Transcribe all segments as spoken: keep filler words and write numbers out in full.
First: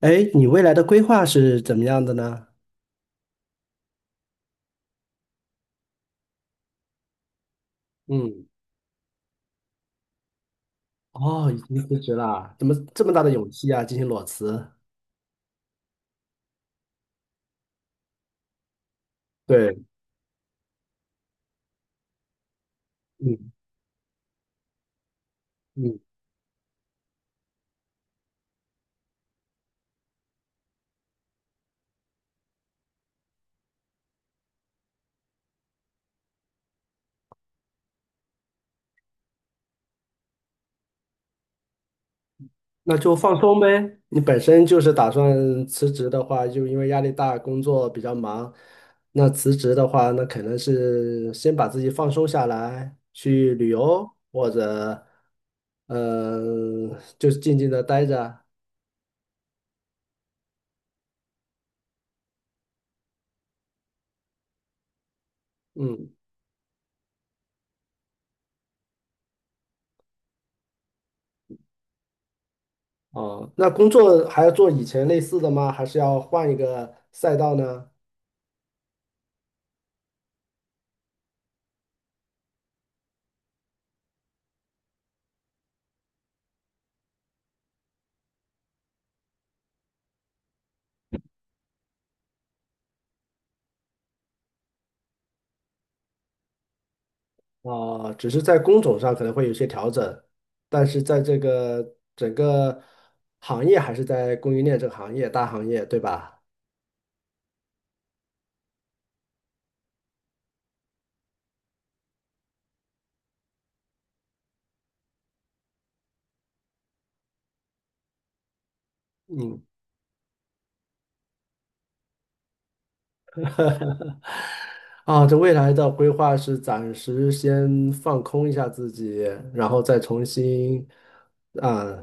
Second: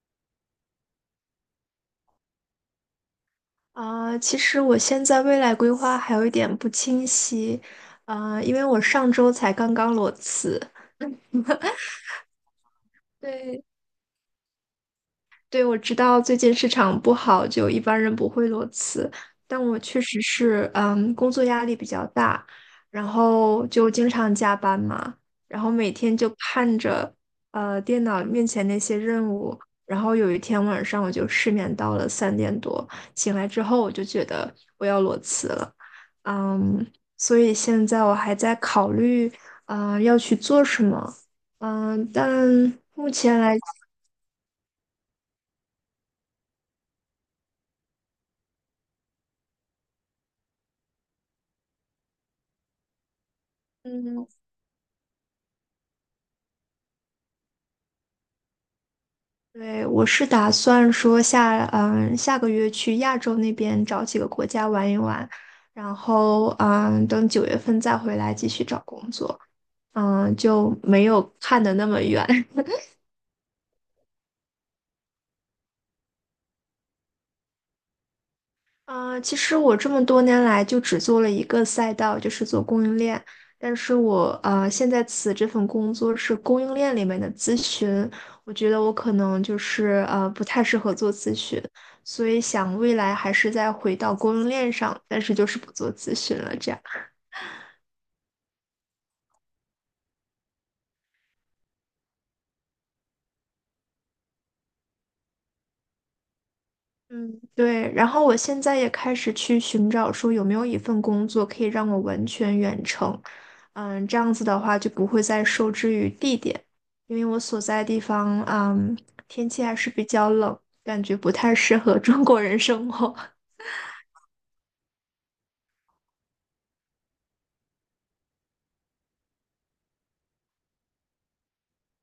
哎，你未来的规划是怎么样的呢？啊，其实我现在未来规划还有一点不清晰，啊，嗯，因为我上周才刚刚裸辞。哦，已经辞职了，怎么这么大的勇对，气啊，进行裸辞？对，我知道最近市场不好，就一般人不会裸辞，但对，我确实是，嗯，工作压力比较大，然嗯后就经常加班嘛，然后每嗯，天就看着，呃，电脑面前那些任务，然后有一天晚上我就失眠到了三点多，醒来之后我就觉得我要裸辞了，嗯，所以现在我还在考虑，呃，要去做什么，嗯，但那目就放前来。松呗。你本身就是打算辞职的话，就因为压力大，工作比较忙，那辞职的话，那可能是先把自己放松下来，去旅游嗯，或者，嗯、就是静静的待着。对，我是打算说下，嗯，下个月去亚洲那边找几个国家玩一玩，然嗯，后，嗯，等九月份再回来继续找工作，嗯，就没有看的那么远。哦，那工作还要做以前类似的吗？还是要换一个赛道呢？啊，其实我这么多年来就只做了一个赛道，就是做供应链。但是我啊呃，现在此这份工作是供应链里面的咨询，我觉得我可能就是呃不太适合做咨询，所以想未来还是再回到供应链上，但是就是不做咨询了这样。啊，只是在工种上可能会有些调整，但是在这个整个行业还是在供应链这个行业，大行业，对吧？嗯，对，然后我现在也开始去寻找，说有没有一份工作可以让我完全远程，嗯，这样子的话就不会再受制于地点，因为我所在地方，嗯，天嗯，气还是比较冷，感觉不太适合 中国人生活。啊，这未来的规划是暂时先放空一下自己，然后再重新啊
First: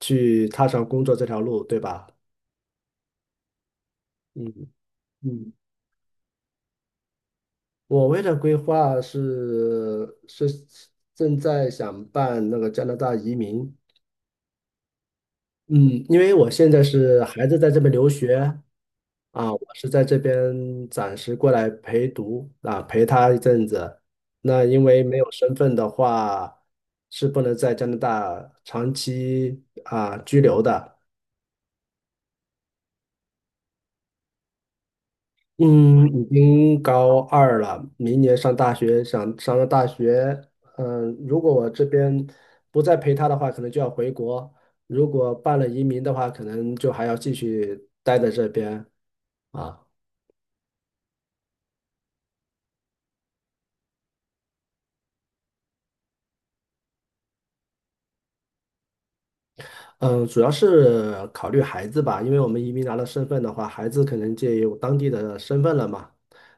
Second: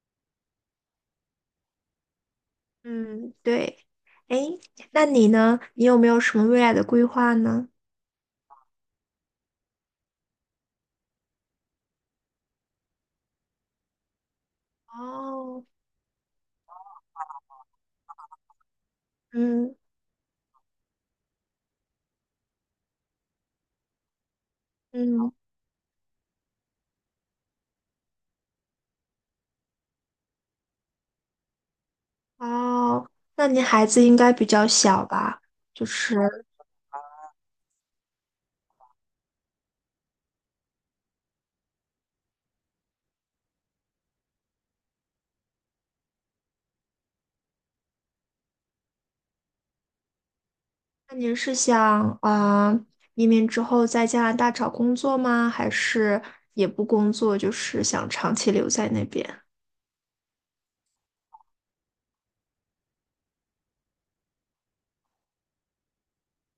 去踏上工作这条路，对吧？嗯，对。哎，嗯那你嗯，呢？你有没有什么未来的规划呢？我为了规划是是正在想办那个加拿大移民。哦，嗯，因为我现在是孩子在这边留学啊，我嗯是在这边暂时过来陪读啊，陪他一阵子。那因为没有嗯，身份的话，是不能在加拿大长期啊居留的。哦，那你孩子应该比较小吧？就嗯，已是。经高二了，明年上大学，想上了大学，嗯，如果我这边不再陪他的话，可能就要回国；如果办了移民的话，可能就还要继续待在这边啊。那您是想啊、呃移民之后在加拿大找工作吗？还是也不工作，就是想长期留在那边？嗯，主要是考虑孩子吧，因为我们移民拿了身份的话，孩子可能就有当地的身份了嘛，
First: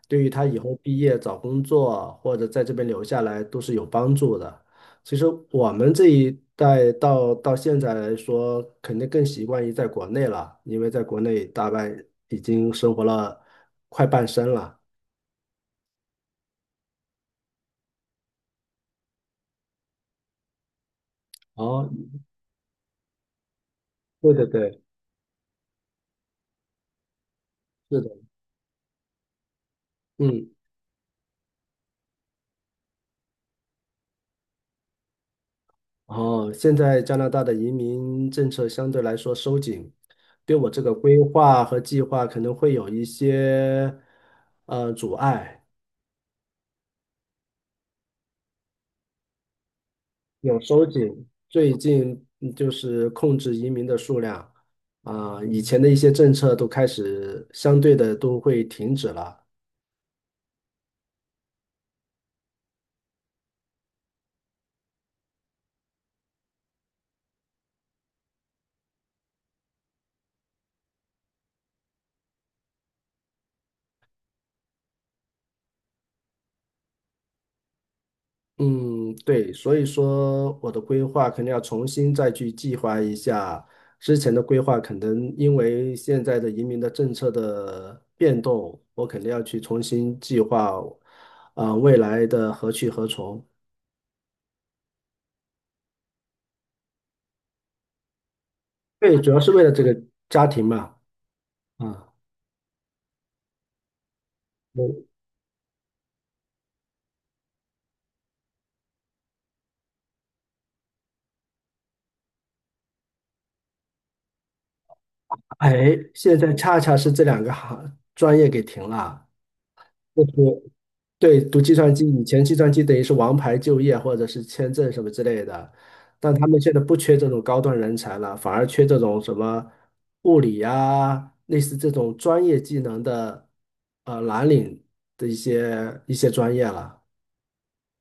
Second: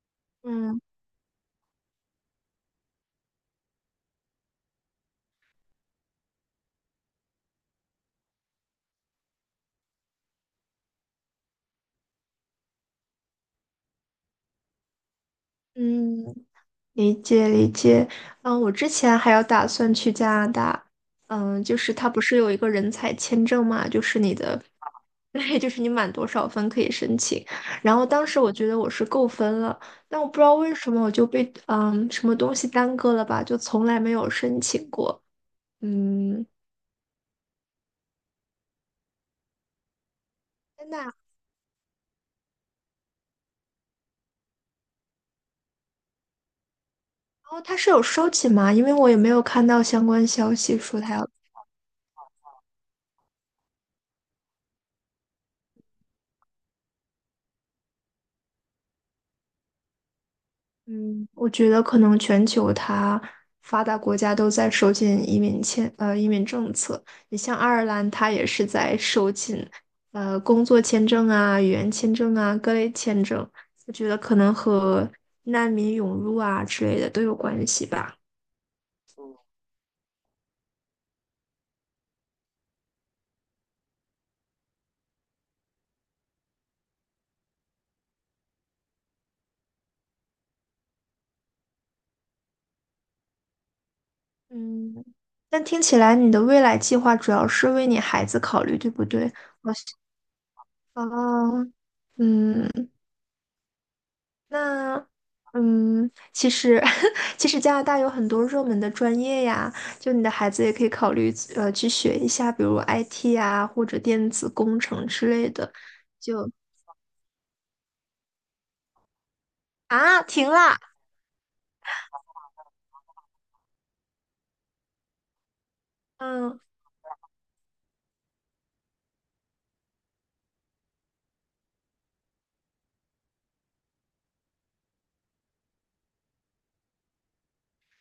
对于他以后嗯毕业找工作或者在这边留下来都是有帮助的。其实我们这一代到到现在来说，肯定更习惯于在国内了，因为在国内大半已经生活了快半生了。嗯，理解理解。嗯，我之前还有打算去加拿大，嗯，就哦，是它不是有一个人才签证嘛，就是对你对的，对，对就是你满多少分可以申请。然是后的，当时我觉得我是够分了，但我不知嗯。道为什么我就被嗯什么东西耽搁了吧，就从来没有申请过。嗯。哦，现在加拿大的移民政策相对来说收紧，对我这个规划和计划可能会有一些呃阻碍，哦，他是有收紧吗？因为我也没有看到相关消有息收说他紧。要，最近嗯就是控制移民的数量啊，以前的一些政策都开始相对的都会停止了。嗯，我觉得可能全球它发达国家都在收紧移民签，呃，移民政策。你像爱尔兰，它也是在收紧，呃，工作签证啊、语言签证啊、各类签证。我觉得可能和难民涌入啊之类的都有关系吧。嗯，对，所以说我的规划肯定要重新再去计划一下。之前的规划可能因为现在的移民的政策的变动，我肯定要去重新计划，啊、未来的何去何从。嗯，但听起来你的未来计划主要是为你孩子考虑，对不对，主对？要是为了我这个家庭嘛。哦，啊、嗯。我那，嗯，其实 其实加拿大有很多热门的专业呀，就你的孩子也可以考虑呃去学一下，比如 I T 啊或者电子工程之类哎，的。现就在恰恰是这两个行专业给停了。啊，就停是啦，对读计算机，以前计算机等于是王牌就业或者是签证什么之类的，但他们嗯，现在不缺这种高端人才了，反而缺这种什么物理呀、类似这种专业技能的呃蓝领的一些一些专业了。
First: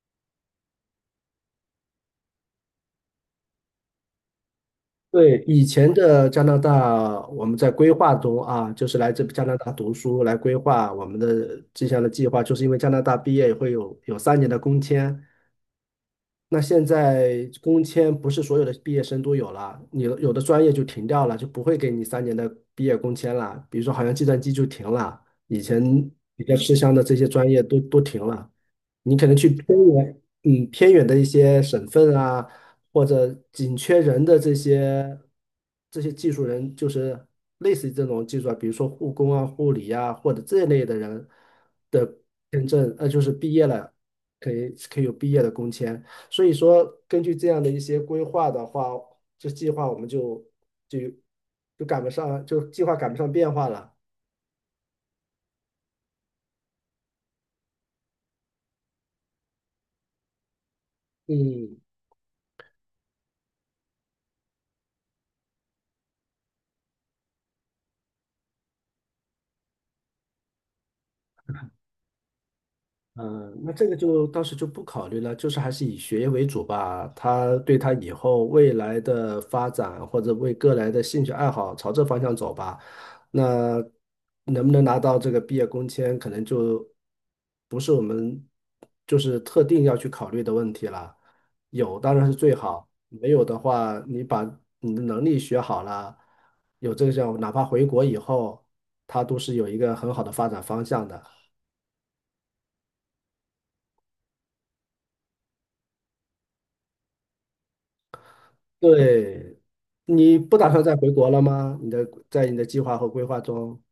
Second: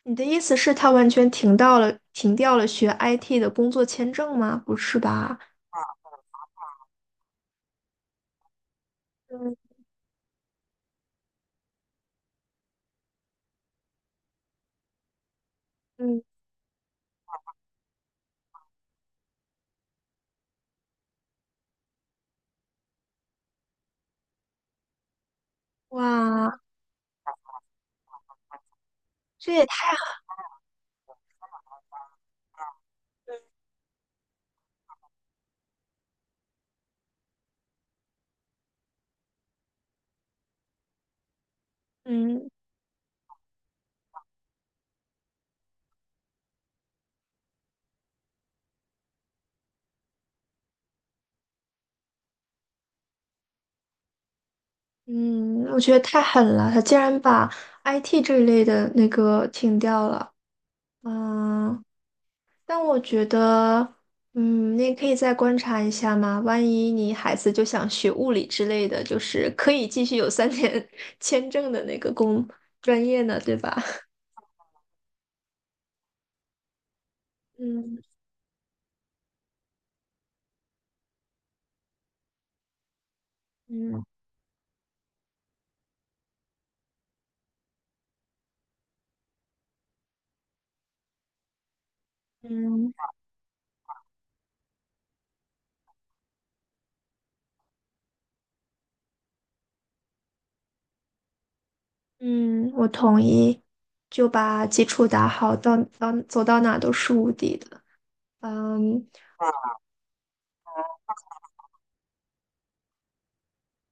你的意思是他完全停到了停掉了学 I T 的工作签证吗？不是对，吧？以前的加拿大，我们在规划中啊，就是来这加拿嗯大读书，来规划我们的这项的计划，就是因为加拿大毕业会有有三年的工签，嗯，那现在工签不是所有的毕业生都有了，你有的专业就停掉了，就不会给你三年的毕业工签了。比如说，好像计算机就停了，以前比较哇，吃香的这些专业都都停了。你可能去这也偏太远，嗯，偏远的一些省份啊，或者紧缺人的这些这些技术人，就是类似于这种技术啊，比如说护工啊、护理啊，或者这类的人的嗯。签证，呃，就是毕业了，可以可以有毕业的工签。所以说，根据这样的一些规划的话，这计划我们就就就赶不上，就计划赶不上变化了。嗯，我觉得太狠了，他竟然把 I T 这一类的那个停掉了。嗯，嗯，但我觉得，嗯，你也可以再观察一下嘛。万一你孩子就想学物理之类的，就是可以继续有三年 签证的那个工专业呢，嗯，对那吧？这个就当时就不考虑了，就是还是以学业为主吧。他对他嗯以后未来的发展或者为个人的兴趣爱好朝这方向走吧。那嗯能不能拿到这个毕业工签，可能就不是我们就是特定要去考虑的问题了。有当然是最好，嗯没有的话，你把你的能力学好了，有这个项目，哪怕回国以后，他都是有一个很好的发展方向的。嗯，我同意，就把基础打好，到到走到哪都是无敌的。嗯对，你不打算再回国了吗？你的在你的计划和规划中，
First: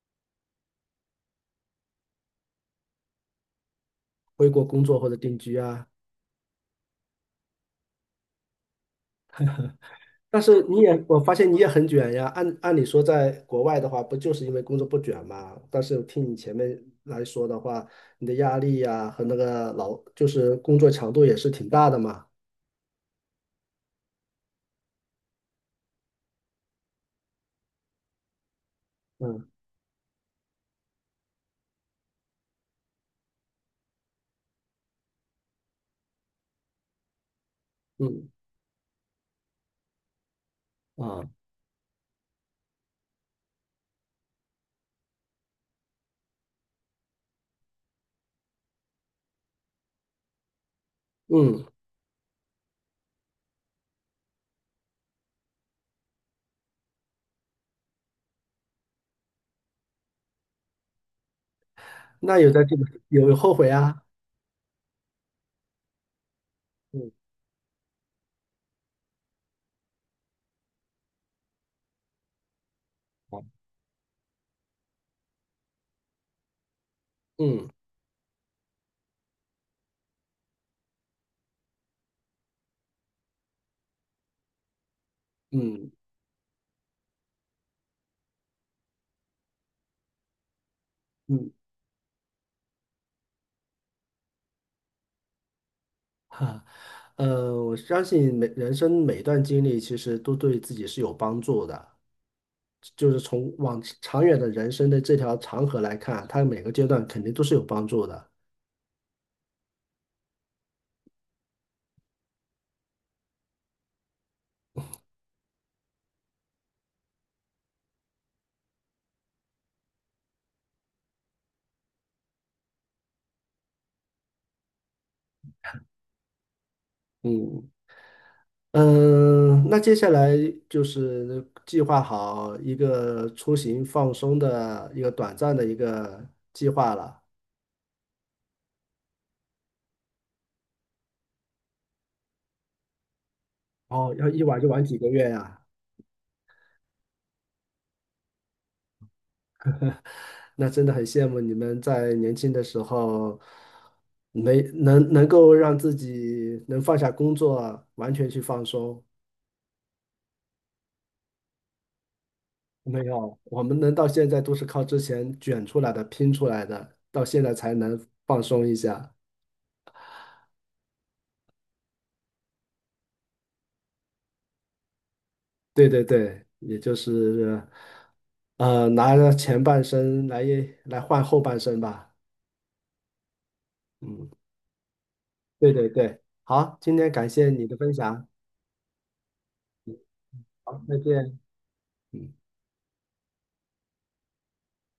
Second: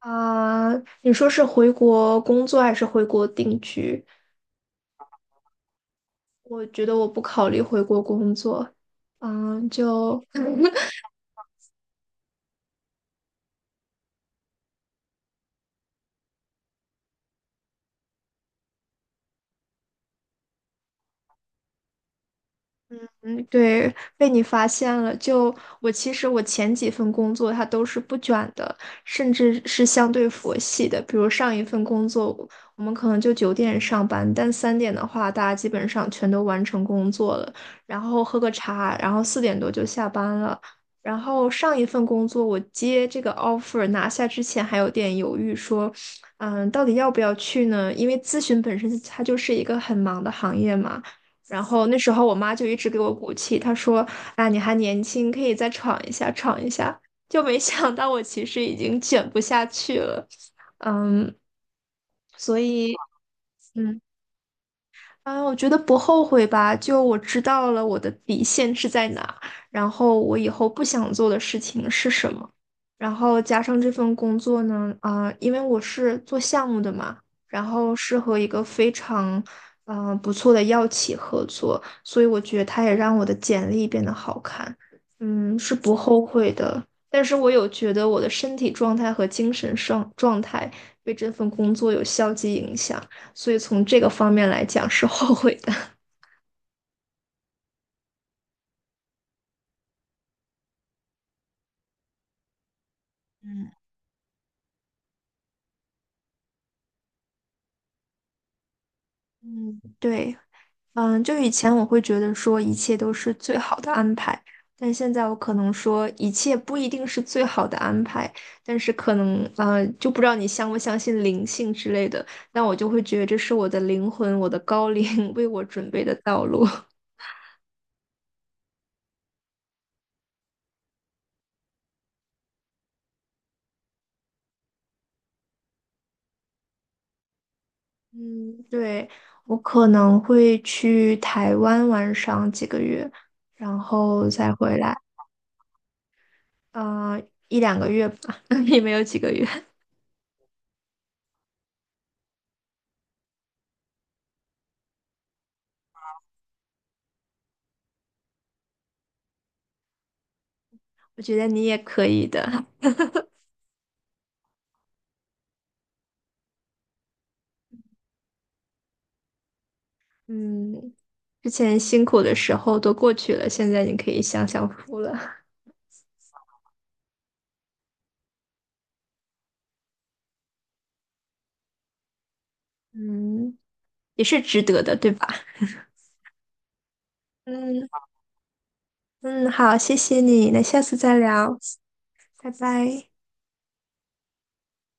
啊，你说是回国工作还是回国定居？回国工作或者定居啊？我觉得我不考虑回国工作，嗯，就 但是 你也，我发现你也很卷呀。按按理说，在国外的话，不就是因为工作不卷嘛？但是听你前面来说的话，你的压力呀、和那个劳，就是工作强度也是挺大的嘛。对，被你发现了。就我其实我前几份工作它都是不卷的，甚嗯至是相对佛系的。比如上一份工作，我们可能就九点上班，但三点的话，大家基本上全都完成工作了，然后嗯喝个茶，然后四点多就下班了。然啊后上一份工作，我接这个 offer 拿下之前还有点犹豫，说，嗯，到底要不要去呢？因为咨询本身它就是一个很忙的行业嘛。然嗯，后那时候我妈就一直给我鼓气，她说：“啊，你还年轻，可以再闯一下，闯一下。”就没想到我其实已经卷不下去了，嗯，那有所在这个以。有有后悔嗯。啊？嗯，我觉得不后悔吧，就嗯我知道了我的底线是在哪，然后我以后不想做的事情是什么，然后啊加上这份工作呢，啊、因为我是做项目的嘛，然嗯后是和一个非常，嗯、不错的药企合作，所以我觉得它也让我的简历变得好看，嗯，是嗯不后悔的，但是我有觉得我的身体状态和精神上状态被这份嗯，工作有消极影响。所以从这个方面来讲是后悔的。呃，我相信每人生每一段经历其实都对自己是有帮助的，就是从嗯往长远的人生的这条长河来看，它每个阶段肯定都是有帮助的。嗯，对，嗯，就以前我会觉得说一切都是最好的安排，但现在我可能说一切不一定是最好的安排，但是可能呃，就不知道你相不相信灵性之类的，但我就会觉得这是我的灵魂，我的高龄 为我准备的道路。嗯嗯，那接下来就是计划好一个出行放松的一个短暂的一个计划了，嗯，对，我可能会去台湾玩上几个月，然哦，要后一再玩就回玩来。几个月呀？呃，一两个月吧，也没有几个月。那真的很羡慕你们在年轻的时候没能能够让自己能放下工作，完全去放松。我觉得你也可以的。没有，我们能到现在都是靠之前卷出来的、拼出来的，到现在才能放松一下。嗯，之前辛苦的时候都过去了，现在你可以享享福了。对对对，也就是呃，拿着前半生来来换后半生吧。嗯，也是值得的，对吧？对对对，好，今天感谢你的嗯分享，嗯，好，谢谢你，那好，下次再再见。聊，嗯。拜拜。